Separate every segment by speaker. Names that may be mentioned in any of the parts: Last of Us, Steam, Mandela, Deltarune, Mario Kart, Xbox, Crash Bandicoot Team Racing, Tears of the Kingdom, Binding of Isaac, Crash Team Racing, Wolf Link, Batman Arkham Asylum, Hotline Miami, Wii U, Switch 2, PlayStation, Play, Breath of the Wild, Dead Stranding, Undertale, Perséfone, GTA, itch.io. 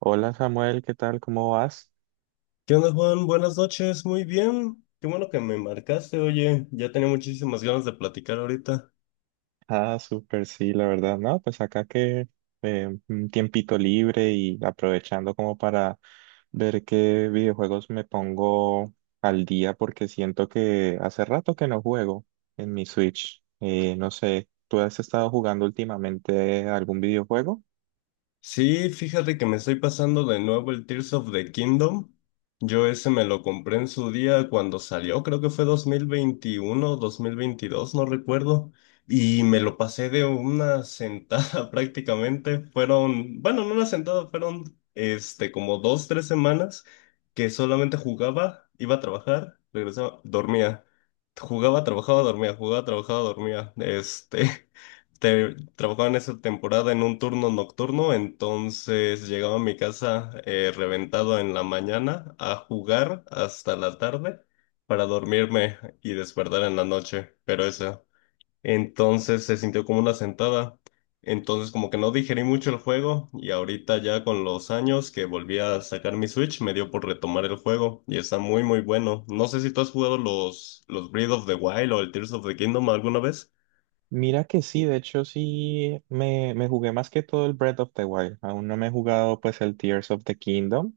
Speaker 1: Hola Samuel, ¿qué tal? ¿Cómo vas?
Speaker 2: ¿Qué onda, Juan? Buenas noches, muy bien. Qué bueno que me marcaste, oye, ya tenía muchísimas ganas de platicar ahorita.
Speaker 1: Ah, súper, sí, la verdad, no, pues acá que un tiempito libre y aprovechando como para ver qué videojuegos me pongo al día porque siento que hace rato que no juego en mi Switch. No sé, ¿tú has estado jugando últimamente algún videojuego?
Speaker 2: Sí, fíjate que me estoy pasando de nuevo el Tears of the Kingdom. Yo ese me lo compré en su día cuando salió, creo que fue 2021, 2022, no recuerdo. Y me lo pasé de una sentada prácticamente. Fueron, bueno, no una sentada, fueron como 2, 3 semanas que solamente jugaba, iba a trabajar, regresaba, dormía. Jugaba, trabajaba, dormía, jugaba, trabajaba, dormía. Trabajaba en esa temporada en un turno nocturno, entonces llegaba a mi casa reventado en la mañana a jugar hasta la tarde para dormirme y despertar en la noche, pero eso. Entonces se sintió como una sentada, entonces como que no digerí mucho el juego y ahorita ya con los años que volví a sacar mi Switch me dio por retomar el juego y está muy muy bueno. No sé si tú has jugado los Breath of the Wild o el Tears of the Kingdom alguna vez.
Speaker 1: Mira que sí, de hecho sí me jugué más que todo el Breath of the Wild. Aún no me he jugado pues el Tears of the Kingdom.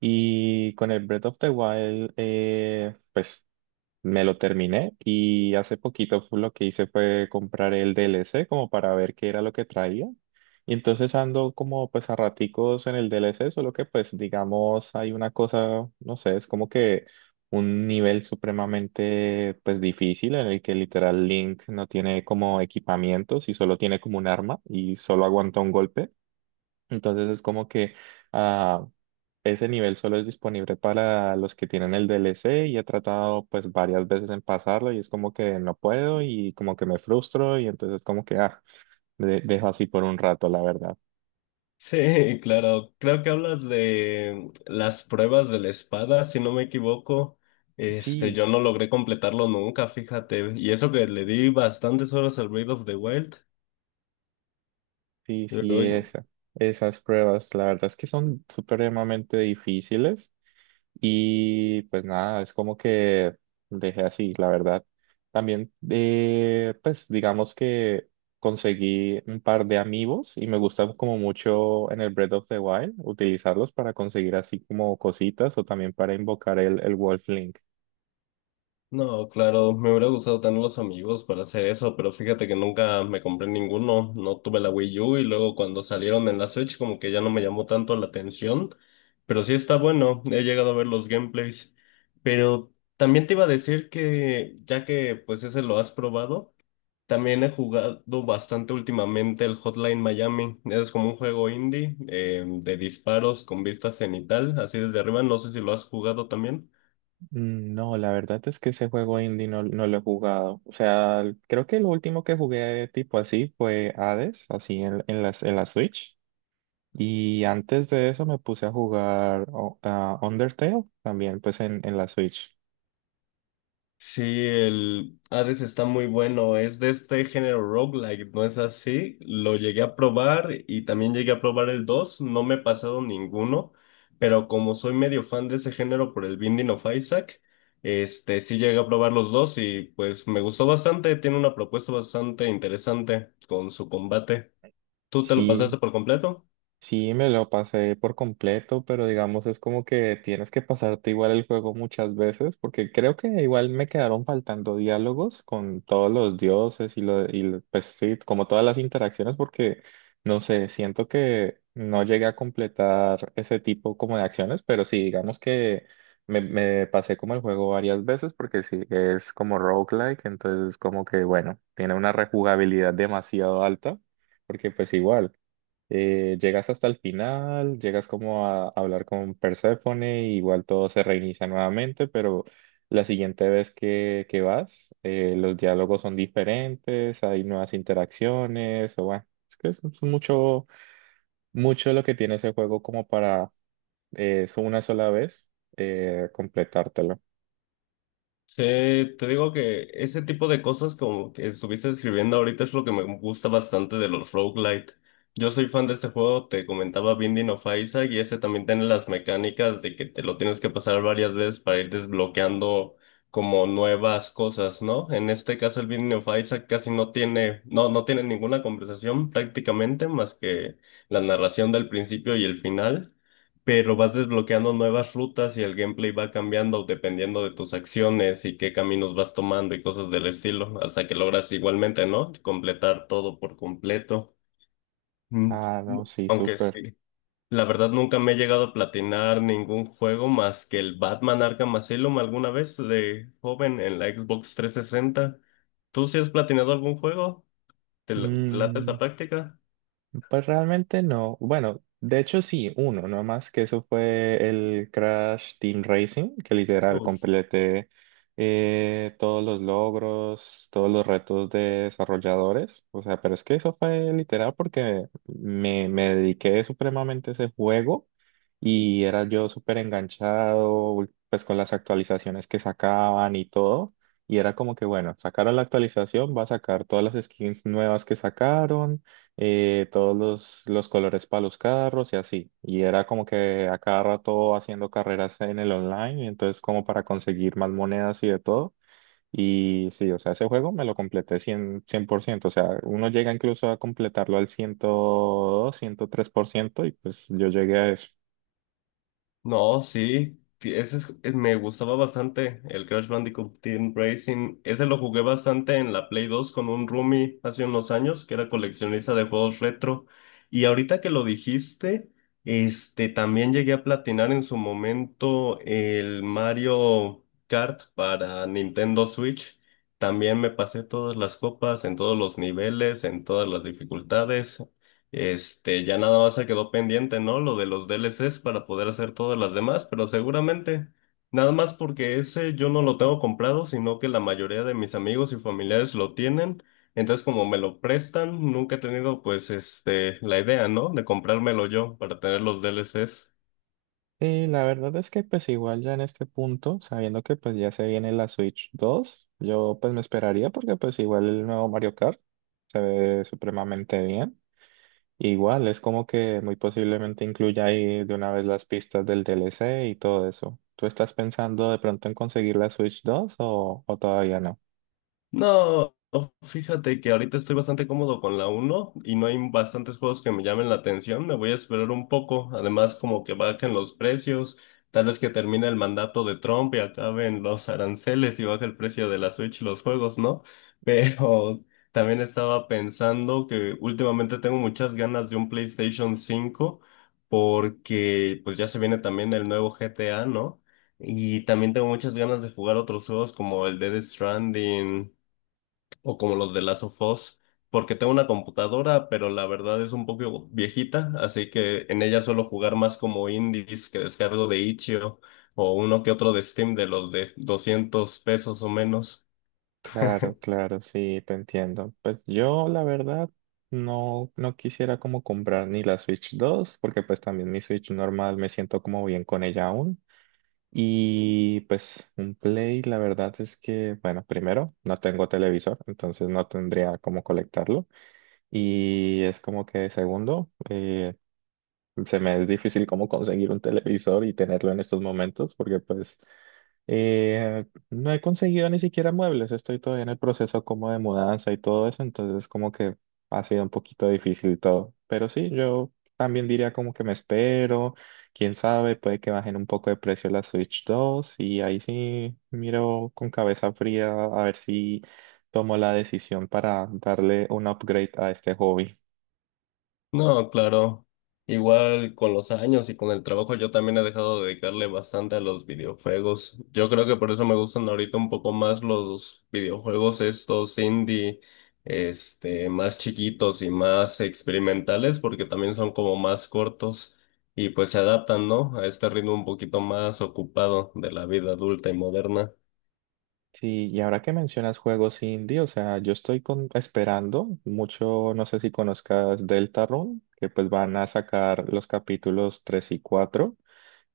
Speaker 1: Y con el Breath of the Wild, pues me lo terminé y hace poquito lo que hice fue comprar el DLC como para ver qué era lo que traía. Y entonces ando como pues a raticos en el DLC, solo que pues digamos hay una cosa, no sé, es como que un nivel supremamente pues difícil en el que literal Link no tiene como equipamientos y solo tiene como un arma y solo aguanta un golpe. Entonces es como que. Ah, ese nivel solo es disponible para los que tienen el DLC y he tratado pues varias veces en pasarlo y es como que no puedo y como que me frustro y entonces como que dejo así por un rato, la verdad.
Speaker 2: Sí, claro. Creo que hablas de las pruebas de la espada, si no me equivoco.
Speaker 1: Sí,
Speaker 2: Yo no logré completarlo nunca, fíjate. Y eso que le di bastantes horas al Breath of the Wild.
Speaker 1: sí, sí, esas pruebas, la verdad es que son supremamente difíciles y pues nada, es como que dejé así, la verdad. También, pues digamos que conseguí un par de amigos y me gusta como mucho en el Breath of the Wild utilizarlos para conseguir así como cositas o también para invocar el Wolf Link.
Speaker 2: No, claro, me hubiera gustado tener los amigos para hacer eso, pero fíjate que nunca me compré ninguno, no tuve la Wii U y luego cuando salieron en la Switch como que ya no me llamó tanto la atención, pero sí está bueno, he llegado a ver los gameplays, pero también te iba a decir que ya que pues ese lo has probado, también he jugado bastante últimamente el Hotline Miami, es como un juego indie de disparos con vista cenital, así desde arriba, no sé si lo has jugado también.
Speaker 1: Mm, no, la verdad es que ese juego indie no, no lo he jugado. O sea, creo que lo último que jugué tipo así fue Hades, así en la Switch. Y antes de eso me puse a jugar a Undertale también, pues en la Switch.
Speaker 2: Sí, el Hades está muy bueno, es de este género roguelike, ¿no es así? Lo llegué a probar y también llegué a probar el 2. No me he pasado ninguno, pero como soy medio fan de ese género por el Binding of Isaac, sí llegué a probar los dos y pues me gustó bastante, tiene una propuesta bastante interesante con su combate. ¿Tú te lo pasaste
Speaker 1: Sí,
Speaker 2: por completo?
Speaker 1: sí, me lo pasé por completo, pero digamos es como que tienes que pasarte igual el juego muchas veces, porque creo que igual me quedaron faltando diálogos con todos los dioses y pues sí, como todas las interacciones, porque no sé, siento que no llegué a completar ese tipo como de acciones, pero sí, digamos que me pasé como el juego varias veces, porque sí, es como roguelike, entonces como que bueno, tiene una rejugabilidad demasiado alta, porque pues igual llegas hasta el final, llegas como a hablar con Perséfone, y igual todo se reinicia nuevamente, pero la siguiente vez que vas, los diálogos son diferentes, hay nuevas interacciones, o bueno, es que es mucho, mucho lo que tiene ese juego como para, es una sola vez, completártelo.
Speaker 2: Te digo que ese tipo de cosas como que estuviste escribiendo ahorita es lo que me gusta bastante de los roguelite. Yo soy fan de este juego, te comentaba Binding of Isaac y ese también tiene las mecánicas de que te lo tienes que pasar varias veces para ir desbloqueando como nuevas cosas, ¿no? En este caso el Binding of Isaac casi no tiene, no tiene ninguna conversación prácticamente más que la narración del principio y el final, pero vas desbloqueando nuevas rutas y el gameplay va cambiando dependiendo de tus acciones y qué caminos vas tomando y cosas del estilo, hasta que logras igualmente, ¿no? Completar todo por completo. Mm,
Speaker 1: Ah, no, sí,
Speaker 2: Aunque
Speaker 1: súper.
Speaker 2: sí, la verdad nunca me he llegado a platinar ningún juego más que el Batman Arkham Asylum alguna vez de joven en la Xbox 360. ¿Tú sí has platinado algún juego? ¿Te late esa práctica?
Speaker 1: Pues realmente no. Bueno, de hecho sí, uno, no más que eso fue el Crash Team Racing, que literal completé todos los logros, todos los retos de desarrolladores. O sea, pero es que eso fue literal porque me dediqué supremamente a ese juego y era yo súper enganchado, pues con las actualizaciones que sacaban y todo. Y era como que, bueno, sacaron la actualización, va a sacar todas las skins nuevas que sacaron, todos los colores para los carros y así. Y era como que a cada rato haciendo carreras en el online, y entonces como para conseguir más monedas y de todo. Y sí, o sea, ese juego me lo completé cien por ciento. O sea, uno llega incluso a completarlo al ciento 102 103% y pues yo llegué a eso.
Speaker 2: No, sí, que ese me gustaba bastante el Crash Bandicoot Team Racing. Ese lo jugué bastante en la Play 2 con un roomie hace unos años que era coleccionista de juegos retro. Y ahorita que lo dijiste, también llegué a platinar en su momento el Mario Kart para Nintendo Switch. También me pasé todas las copas en todos los niveles, en todas las dificultades. Ya nada más se quedó pendiente, ¿no? Lo de los DLCs para poder hacer todas las demás, pero seguramente, nada más porque ese yo no lo tengo comprado, sino que la mayoría de mis amigos y familiares lo tienen. Entonces, como me lo prestan, nunca he tenido, pues, la idea, ¿no? De comprármelo yo para tener los DLCs.
Speaker 1: Sí, la verdad es que pues igual ya en este punto, sabiendo que pues ya se viene la Switch 2, yo pues me esperaría porque pues igual el nuevo Mario Kart se ve supremamente bien. Igual, es como que muy posiblemente incluya ahí de una vez las pistas del DLC y todo eso. ¿Tú estás pensando de pronto en conseguir la Switch 2 o todavía no?
Speaker 2: No, fíjate que ahorita estoy bastante cómodo con la uno y no hay bastantes juegos que me llamen la atención. Me voy a esperar un poco. Además, como que bajen los precios. Tal vez que termine el mandato de Trump y acaben los aranceles y baje el precio de la Switch y los juegos, ¿no? Pero también estaba pensando que últimamente tengo muchas ganas de un PlayStation 5, porque pues ya se viene también el nuevo GTA, ¿no? Y también tengo muchas ganas de jugar otros juegos como el Dead Stranding, o como los de Last of Us, porque tengo una computadora, pero la verdad es un poco viejita, así que en ella suelo jugar más como indies que descargo de itch.io o uno que otro de Steam de los de 200 pesos o menos.
Speaker 1: Claro, claro, sí, te entiendo. Pues yo, la verdad, no, no quisiera como comprar ni la Switch 2, porque pues también mi Switch normal me siento como bien con ella aún. Y pues un Play, la verdad es que, bueno, primero, no tengo televisor, entonces no tendría cómo colectarlo. Y es como que segundo, se me es difícil como conseguir un televisor y tenerlo en estos momentos porque pues no he conseguido ni siquiera muebles, estoy todavía en el proceso como de mudanza y todo eso, entonces como que ha sido un poquito difícil todo. Pero sí, yo también diría como que me espero, quién sabe, puede que bajen un poco de precio la Switch 2 y ahí sí miro con cabeza fría a ver si tomo la decisión para darle un upgrade a este hobby.
Speaker 2: No, claro. Igual con los años y con el trabajo yo también he dejado de dedicarle bastante a los videojuegos. Yo creo que por eso me gustan ahorita un poco más los videojuegos estos indie, más chiquitos y más experimentales porque también son como más cortos y pues se adaptan, ¿no? A este ritmo un poquito más ocupado de la vida adulta y moderna.
Speaker 1: Sí, y ahora que mencionas juegos indie, o sea, yo estoy esperando mucho, no sé si conozcas Deltarune, que pues van a sacar los capítulos 3 y 4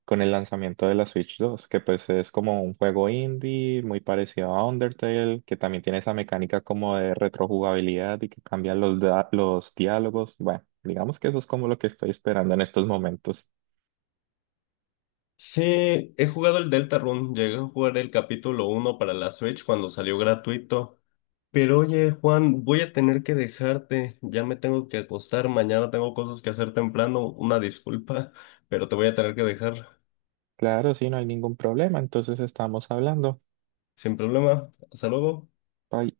Speaker 1: con el lanzamiento de la Switch 2, que pues es como un juego indie muy parecido a Undertale, que también tiene esa mecánica como de retrojugabilidad y que cambian los diálogos. Bueno, digamos que eso es como lo que estoy esperando en estos momentos.
Speaker 2: Sí, he jugado el Deltarune, llegué a jugar el capítulo uno para la Switch cuando salió gratuito. Pero oye, Juan, voy a tener que dejarte, ya me tengo que acostar, mañana tengo cosas que hacer temprano, una disculpa, pero te voy a tener que dejar
Speaker 1: Claro, sí, no hay ningún problema, entonces estamos hablando.
Speaker 2: sin problema. Hasta luego.
Speaker 1: Bye.